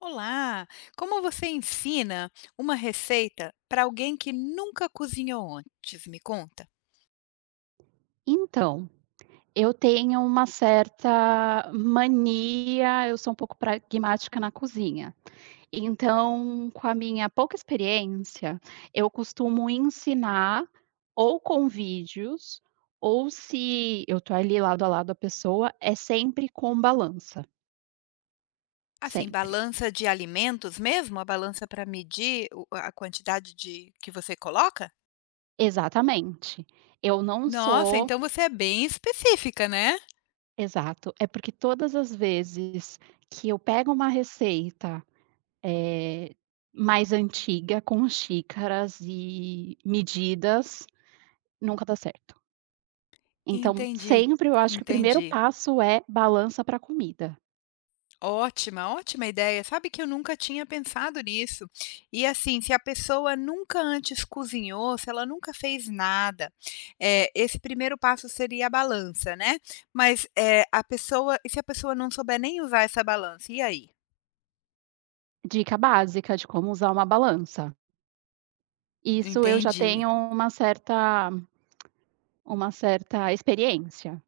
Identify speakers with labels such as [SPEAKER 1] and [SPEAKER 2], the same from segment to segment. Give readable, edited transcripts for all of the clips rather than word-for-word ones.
[SPEAKER 1] Olá! Como você ensina uma receita para alguém que nunca cozinhou antes? Me conta.
[SPEAKER 2] Então, eu tenho uma certa mania, eu sou um pouco pragmática na cozinha. Então, com a minha pouca experiência, eu costumo ensinar ou com vídeos, ou se eu tô ali lado a lado a pessoa, é sempre com balança,
[SPEAKER 1] Assim,
[SPEAKER 2] sempre.
[SPEAKER 1] balança de alimentos mesmo? A balança para medir a quantidade de que você coloca?
[SPEAKER 2] Exatamente. Eu não
[SPEAKER 1] Nossa,
[SPEAKER 2] sou
[SPEAKER 1] então você é bem específica, né?
[SPEAKER 2] exato, é porque todas as vezes que eu pego uma receita. Eh, Mais antiga, com xícaras e medidas, nunca dá certo. Então,
[SPEAKER 1] Entendi,
[SPEAKER 2] sempre eu acho que o primeiro
[SPEAKER 1] entendi.
[SPEAKER 2] passo é balança para comida.
[SPEAKER 1] Ótima, ótima ideia. Sabe que eu nunca tinha pensado nisso. E assim, se a pessoa nunca antes cozinhou, se ela nunca fez nada, esse primeiro passo seria a balança, né. Mas, a pessoa e se a pessoa não souber nem usar essa balança, e aí?
[SPEAKER 2] Dica básica de como usar uma balança. Isso eu já
[SPEAKER 1] Entendi.
[SPEAKER 2] tenho uma certa experiência.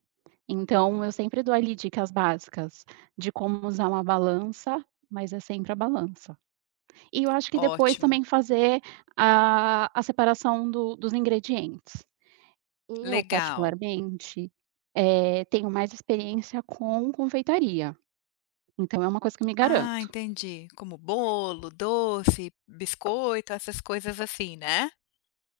[SPEAKER 2] Então, eu sempre dou ali dicas básicas de como usar uma balança, mas é sempre a balança. E eu acho que depois
[SPEAKER 1] Ótimo,
[SPEAKER 2] também fazer a separação do dos ingredientes. Eu,
[SPEAKER 1] legal.
[SPEAKER 2] particularmente, tenho mais experiência com confeitaria, então é uma coisa que eu me
[SPEAKER 1] Ah,
[SPEAKER 2] garanto.
[SPEAKER 1] entendi. Como bolo, doce, biscoito, essas coisas assim, né?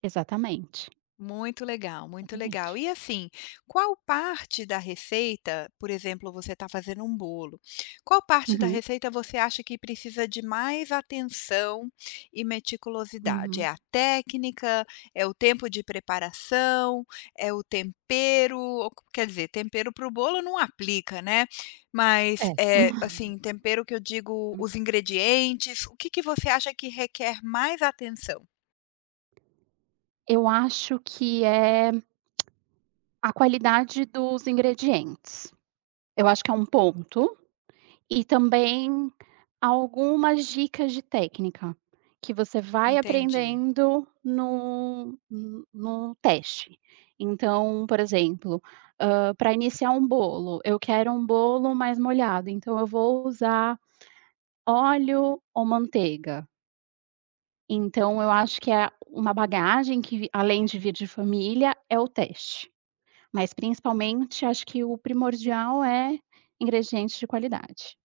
[SPEAKER 2] Exatamente,
[SPEAKER 1] Muito legal, muito legal.
[SPEAKER 2] exatamente.
[SPEAKER 1] E assim, qual parte da receita, por exemplo, você está fazendo um bolo, qual parte da
[SPEAKER 2] Uhum,
[SPEAKER 1] receita você acha que precisa de mais atenção e meticulosidade? É
[SPEAKER 2] uhum.
[SPEAKER 1] a técnica? É o tempo de preparação? É o tempero? Ou quer dizer, tempero para o bolo não aplica, né? Mas,
[SPEAKER 2] É.
[SPEAKER 1] é, assim, tempero que eu digo, os ingredientes, o que que você acha que requer mais atenção?
[SPEAKER 2] Eu acho que é a qualidade dos ingredientes. Eu acho que é um ponto. E também algumas dicas de técnica, que você vai
[SPEAKER 1] Entendi.
[SPEAKER 2] aprendendo no teste. Então, por exemplo, para iniciar um bolo, eu quero um bolo mais molhado, então eu vou usar óleo ou manteiga. Então eu acho que é uma bagagem que vi além de vir de família, é o teste. Mas principalmente acho que o primordial é ingredientes de qualidade.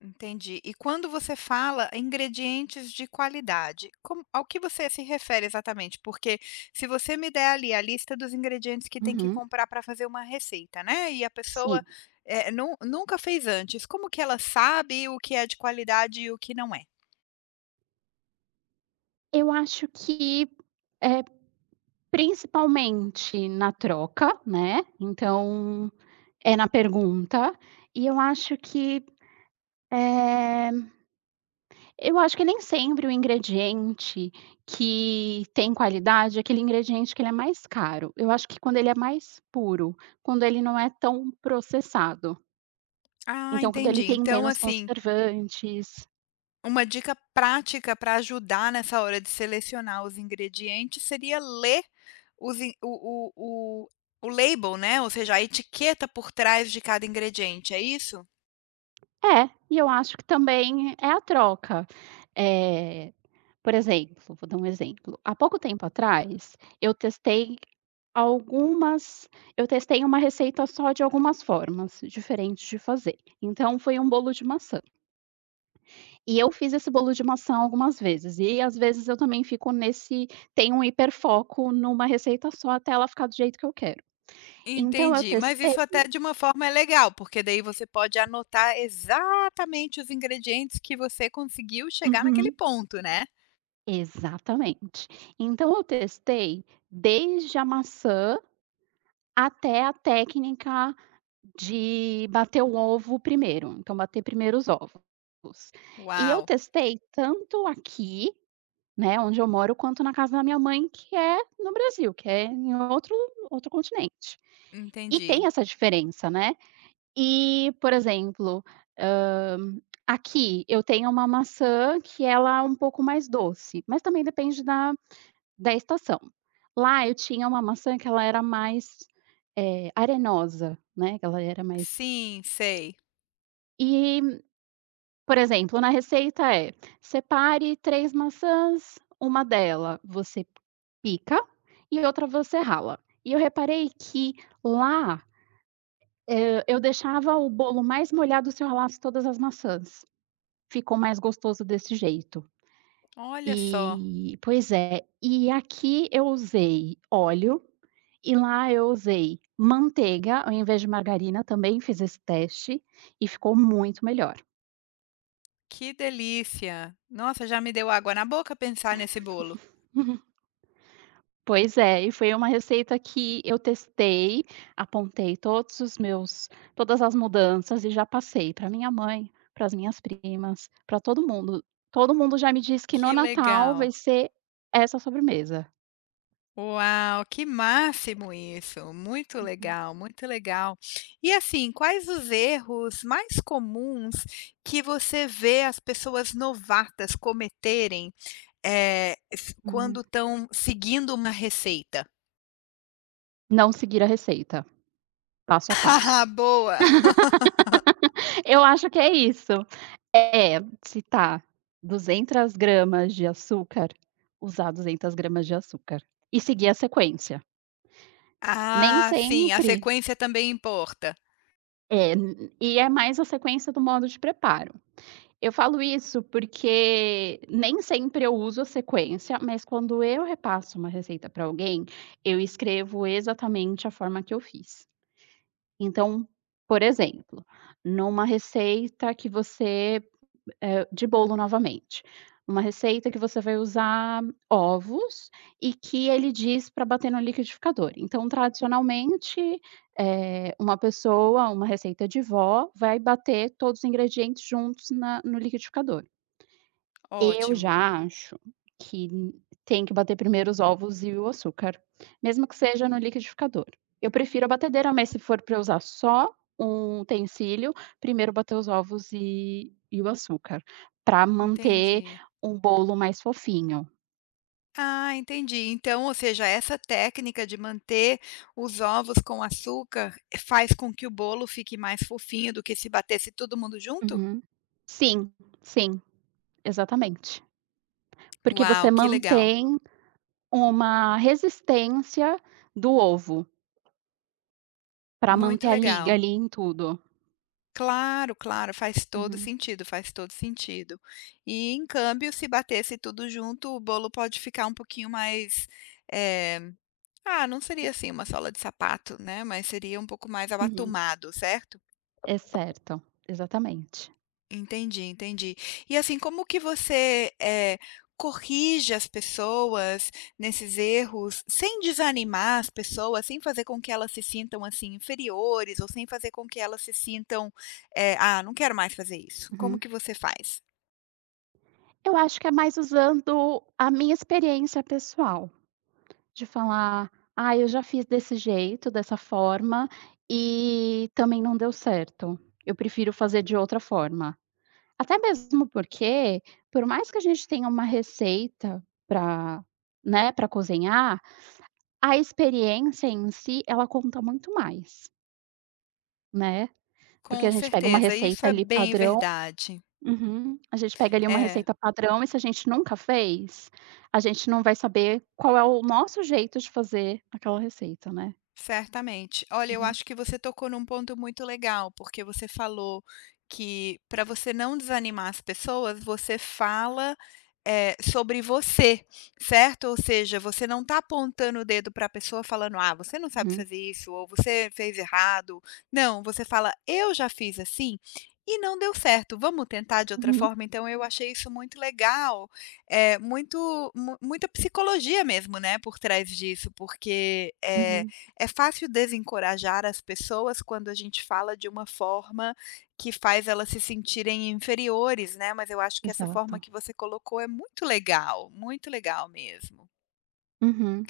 [SPEAKER 1] Entendi. E quando você fala ingredientes de qualidade, como ao que você se refere exatamente? Porque se você me der ali a lista dos ingredientes que tem que
[SPEAKER 2] Uhum,
[SPEAKER 1] comprar para fazer uma receita, né, e a pessoa,
[SPEAKER 2] sim.
[SPEAKER 1] nu nunca fez antes, como que ela sabe o que é de qualidade e o que não é?
[SPEAKER 2] Eu acho que, eh, principalmente na troca, né, então, é na pergunta, e eu acho que, eh, eu acho que nem sempre o ingrediente que tem qualidade é aquele ingrediente que ele é mais caro. Eu acho que quando ele é mais puro, quando ele não é tão processado,
[SPEAKER 1] Ah,
[SPEAKER 2] então quando
[SPEAKER 1] entendi.
[SPEAKER 2] ele tem
[SPEAKER 1] Então,
[SPEAKER 2] menos
[SPEAKER 1] assim,
[SPEAKER 2] conservantes
[SPEAKER 1] uma dica prática para ajudar nessa hora de selecionar os ingredientes seria ler os in o label, né, ou seja, a etiqueta por trás de cada ingrediente, é isso?
[SPEAKER 2] é, e eu acho que também é a troca. Eh Por exemplo, vou dar um exemplo, há pouco tempo atrás, eu testei algumas eu testei uma receita só de algumas formas diferentes de fazer. Então foi um bolo de maçã. E eu fiz esse bolo de maçã algumas vezes, e às vezes eu também fico nesse, tenho um hiperfoco numa receita só até ela ficar do jeito que eu quero. Então eu
[SPEAKER 1] Entendi, mas
[SPEAKER 2] testei
[SPEAKER 1] isso até de uma forma é legal, porque daí você pode anotar exatamente os ingredientes que você conseguiu chegar naquele
[SPEAKER 2] uhum,
[SPEAKER 1] ponto, né?
[SPEAKER 2] exatamente. Então eu testei desde a maçã até a técnica de bater o ovo primeiro, então bater primeiro os ovos. E eu
[SPEAKER 1] Uau,
[SPEAKER 2] testei tanto aqui, né, onde eu moro, quanto na casa da minha mãe, que é no Brasil, que é em outro outro continente. E
[SPEAKER 1] entendi.
[SPEAKER 2] tem essa diferença, né. E, por exemplo, hã, aqui eu tenho uma maçã que ela é um pouco mais doce, mas também depende da estação. Lá eu tinha uma maçã que ela era mais, arenosa, né, que ela era mais
[SPEAKER 1] Sim, sei.
[SPEAKER 2] e, por exemplo, na receita é: separe 3 maçãs, uma dela você pica e outra você rala. E eu reparei que lá, eu deixava o bolo mais molhado se eu ralasse todas as maçãs. Ficou mais gostoso desse jeito.
[SPEAKER 1] Olha só,
[SPEAKER 2] E pois é, e aqui eu usei óleo, e lá eu usei manteiga ao invés de margarina, também fiz esse teste, e ficou muito melhor.
[SPEAKER 1] que delícia. Nossa, já me deu água na boca pensar nesse bolo.
[SPEAKER 2] Pois é, e foi uma receita que eu testei, apontei todos os meus todas as mudanças e já passei para minha mãe, para as minhas primas, para todo mundo. Todo mundo já me disse que no
[SPEAKER 1] Que
[SPEAKER 2] Natal
[SPEAKER 1] legal.
[SPEAKER 2] vai ser essa sobremesa.
[SPEAKER 1] Uau, que máximo isso. Muito legal, muito legal. E assim, quais os erros mais comuns que você vê as pessoas novatas cometerem, eh, s quando
[SPEAKER 2] Uhum.
[SPEAKER 1] estão seguindo uma receita?
[SPEAKER 2] Não seguir a receita, passo a passo.
[SPEAKER 1] Haha, boa.
[SPEAKER 2] Eu acho que é isso. É, se tá 200 gramas de açúcar, usar 200 gramas de açúcar e seguir a sequência. Nem
[SPEAKER 1] Ah, sim, a
[SPEAKER 2] sempre
[SPEAKER 1] sequência também importa.
[SPEAKER 2] é, e é mais a sequência do modo de preparo. Eu falo isso porque nem sempre eu uso a sequência, mas quando eu repasso uma receita para alguém, eu escrevo exatamente a forma que eu fiz. Então, por exemplo, numa receita que você de bolo novamente. Uma receita que você vai usar ovos e que ele diz para bater no liquidificador. Então, tradicionalmente, uma pessoa, uma receita de vó, vai bater todos os ingredientes juntos na no liquidificador. Eu
[SPEAKER 1] Ótimo,
[SPEAKER 2] já acho que tem que bater primeiro os ovos e o açúcar, mesmo que seja no liquidificador. Eu prefiro a batedeira, mas se for para usar só um utensílio, primeiro bater os ovos e o açúcar, para manter
[SPEAKER 1] entendi.
[SPEAKER 2] um bolo mais fofinho.
[SPEAKER 1] Ah, entendi. Então, ou seja, essa técnica de manter os ovos com açúcar faz com que o bolo fique mais fofinho do que se batesse todo mundo junto?
[SPEAKER 2] Uhum. Sim, sim, exatamente. Porque
[SPEAKER 1] Uau,
[SPEAKER 2] você
[SPEAKER 1] que legal.
[SPEAKER 2] mantém uma resistência do ovo, para
[SPEAKER 1] Muito
[SPEAKER 2] manter a liga
[SPEAKER 1] legal.
[SPEAKER 2] ali em tudo.
[SPEAKER 1] Claro, claro, faz todo
[SPEAKER 2] Uhum.
[SPEAKER 1] sentido, faz todo sentido. E em câmbio, se batesse tudo junto, o bolo pode ficar um pouquinho mais, eh, ah, não seria assim uma sola de sapato, né, mas seria um pouco mais
[SPEAKER 2] Uhum.
[SPEAKER 1] abatumado, certo?
[SPEAKER 2] É certo, exatamente.
[SPEAKER 1] Entendi, entendi. E assim, como que você, corrige as pessoas nesses erros, sem desanimar as pessoas, sem fazer com que elas se sintam, assim, inferiores ou sem fazer com que elas se sintam, eh: "Ah, não quero mais fazer isso". Como
[SPEAKER 2] Uhum.
[SPEAKER 1] que você faz?
[SPEAKER 2] Eu acho que é mais usando a minha experiência pessoal, de falar: "Ah, eu já fiz desse jeito, dessa forma, e também não deu certo. Eu prefiro fazer de outra forma". Até mesmo porque, por mais que a gente tenha uma receita para, né, para cozinhar, a experiência em si, ela conta muito mais, né. Porque a
[SPEAKER 1] Com
[SPEAKER 2] gente pega uma
[SPEAKER 1] certeza, isso
[SPEAKER 2] receita
[SPEAKER 1] é
[SPEAKER 2] ali
[SPEAKER 1] bem
[SPEAKER 2] padrão.
[SPEAKER 1] verdade.
[SPEAKER 2] Uhum. A gente pega ali uma
[SPEAKER 1] É,
[SPEAKER 2] receita padrão e se a gente nunca fez, a gente não vai saber qual é o nosso jeito de fazer aquela receita, né.
[SPEAKER 1] certamente. Olha, eu
[SPEAKER 2] Uhum,
[SPEAKER 1] acho que você tocou num ponto muito legal, porque você falou que, para você não desanimar as pessoas, você fala sobre você, certo? Ou seja, você não está apontando o dedo para a pessoa falando: "Ah, você não sabe
[SPEAKER 2] uhum,
[SPEAKER 1] fazer isso" ou "Você fez errado". Não, você fala: "Eu já fiz assim e não deu certo, vamos tentar de outra
[SPEAKER 2] uhum,
[SPEAKER 1] forma?". Então eu achei isso muito legal. É muito mu muita psicologia mesmo, né, por trás disso, porque,
[SPEAKER 2] uhum,
[SPEAKER 1] é fácil desencorajar as pessoas quando a gente fala de uma forma que faz elas se sentirem inferiores, né, mas eu acho que essa forma
[SPEAKER 2] exato.
[SPEAKER 1] que você colocou é muito legal mesmo.
[SPEAKER 2] Uhum,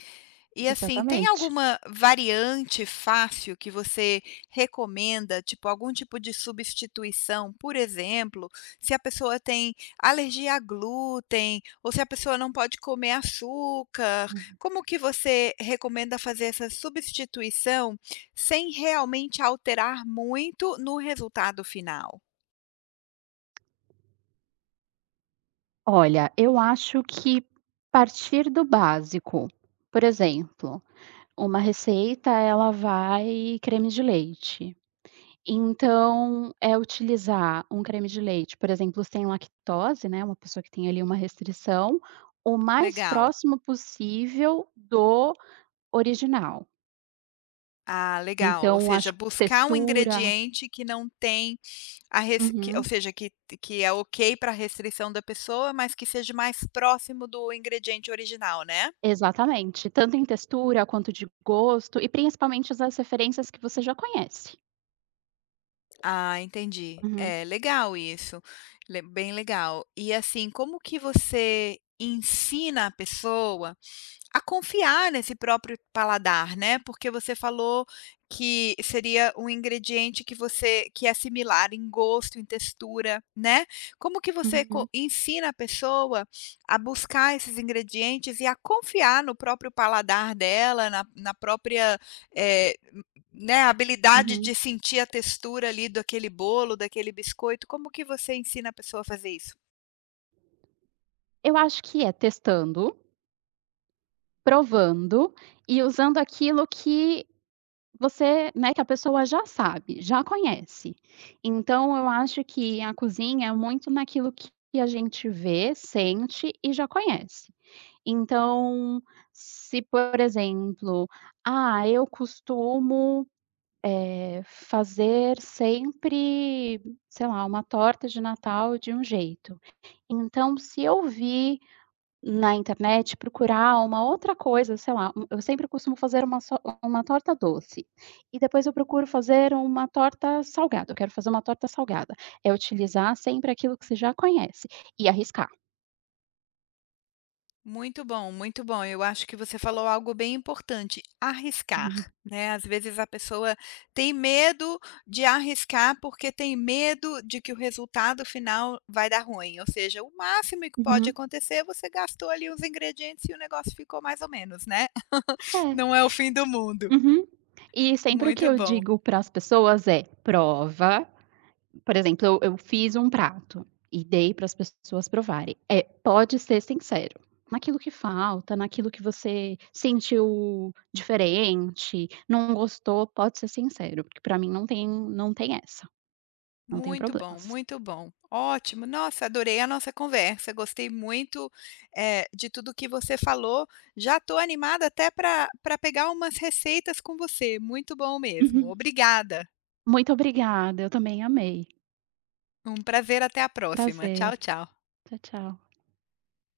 [SPEAKER 1] E assim, tem
[SPEAKER 2] exatamente.
[SPEAKER 1] alguma variante fácil que você recomenda, tipo, algum tipo de substituição? Por exemplo, se a pessoa tem alergia a glúten, ou se a pessoa não pode comer açúcar, como que você recomenda fazer essa substituição, sem realmente alterar muito no resultado final?
[SPEAKER 2] Olha, eu acho que partir do básico, por exemplo, uma receita ela vai creme de leite. Então, é utilizar um creme de leite, por exemplo, sem lactose, né, uma pessoa que tem ali uma restrição, o mais
[SPEAKER 1] Legal.
[SPEAKER 2] próximo possível do original.
[SPEAKER 1] Ah, legal. Ou
[SPEAKER 2] Então,
[SPEAKER 1] seja,
[SPEAKER 2] acho que
[SPEAKER 1] buscar um
[SPEAKER 2] textura
[SPEAKER 1] ingrediente que não tem a res que ou
[SPEAKER 2] uhum,
[SPEAKER 1] seja, que é ok para a restrição da pessoa, mas que seja mais próximo do ingrediente original, né?
[SPEAKER 2] exatamente, tanto em textura quanto de gosto e principalmente as referências que você já conhece.
[SPEAKER 1] Ah, entendi.
[SPEAKER 2] Uhum,
[SPEAKER 1] É, legal isso. Le Bem legal. E, assim, como que você ensina a pessoa a confiar nesse próprio paladar, né, porque você falou que seria um ingrediente que é similar em gosto, em textura, né. Como que você co
[SPEAKER 2] uhum,
[SPEAKER 1] ensina a pessoa a buscar esses ingredientes e a confiar no próprio paladar dela, na própria, eh, m- né, habilidade
[SPEAKER 2] uhum.
[SPEAKER 1] de sentir a textura ali do aquele bolo, daquele biscoito, como que você ensina a pessoa a fazer isso?
[SPEAKER 2] Eu acho que é testando, provando e usando aquilo que você, né, que a pessoa já sabe, já conhece. Então eu acho que a cozinha é muito naquilo que a gente vê, sente e já conhece. Então, se por exemplo, ah, eu costumo, fazer sempre, sei lá, uma torta de Natal de um jeito. Então se eu vi na internet, procurar uma outra coisa, sei lá, um eu sempre costumo fazer uma torta doce, e depois eu procuro fazer uma torta salgada, eu quero fazer uma torta salgada. É utilizar sempre aquilo que você já conhece, e arriscar.
[SPEAKER 1] Muito bom, muito bom. Eu acho que você falou algo bem importante,
[SPEAKER 2] Uhum,
[SPEAKER 1] arriscar, né. Às vezes a pessoa tem medo de arriscar, porque tem medo de que o resultado final vai dar ruim, ou seja, o máximo que pode
[SPEAKER 2] uhum.
[SPEAKER 1] acontecer, é você gastou ali os ingredientes e o negócio ficou mais ou menos, né.
[SPEAKER 2] É,
[SPEAKER 1] Não é o fim do mundo.
[SPEAKER 2] uhum. E sempre o que
[SPEAKER 1] Muito
[SPEAKER 2] eu
[SPEAKER 1] bom.
[SPEAKER 2] digo para as pessoas é: "Prova, por exemplo, eu fiz um prato e dei para as pessoas provarem. É, pode ser sincero. Naquilo que falta, naquilo que você sentiu diferente, não gostou, pode ser sincero, porque para mim não tem, não tem essa, não tenho
[SPEAKER 1] Muito bom,
[SPEAKER 2] problemas".
[SPEAKER 1] muito bom. Ótimo. Nossa, adorei a nossa conversa. Gostei muito, de tudo que você falou. Já estou animada até para pegar umas receitas com você. Muito bom mesmo.
[SPEAKER 2] Uhum.
[SPEAKER 1] Obrigada.
[SPEAKER 2] Muito obrigada, eu também amei.
[SPEAKER 1] Um prazer. Até a próxima.
[SPEAKER 2] Prazer.
[SPEAKER 1] Tchau, tchau.
[SPEAKER 2] Tchau, tchau.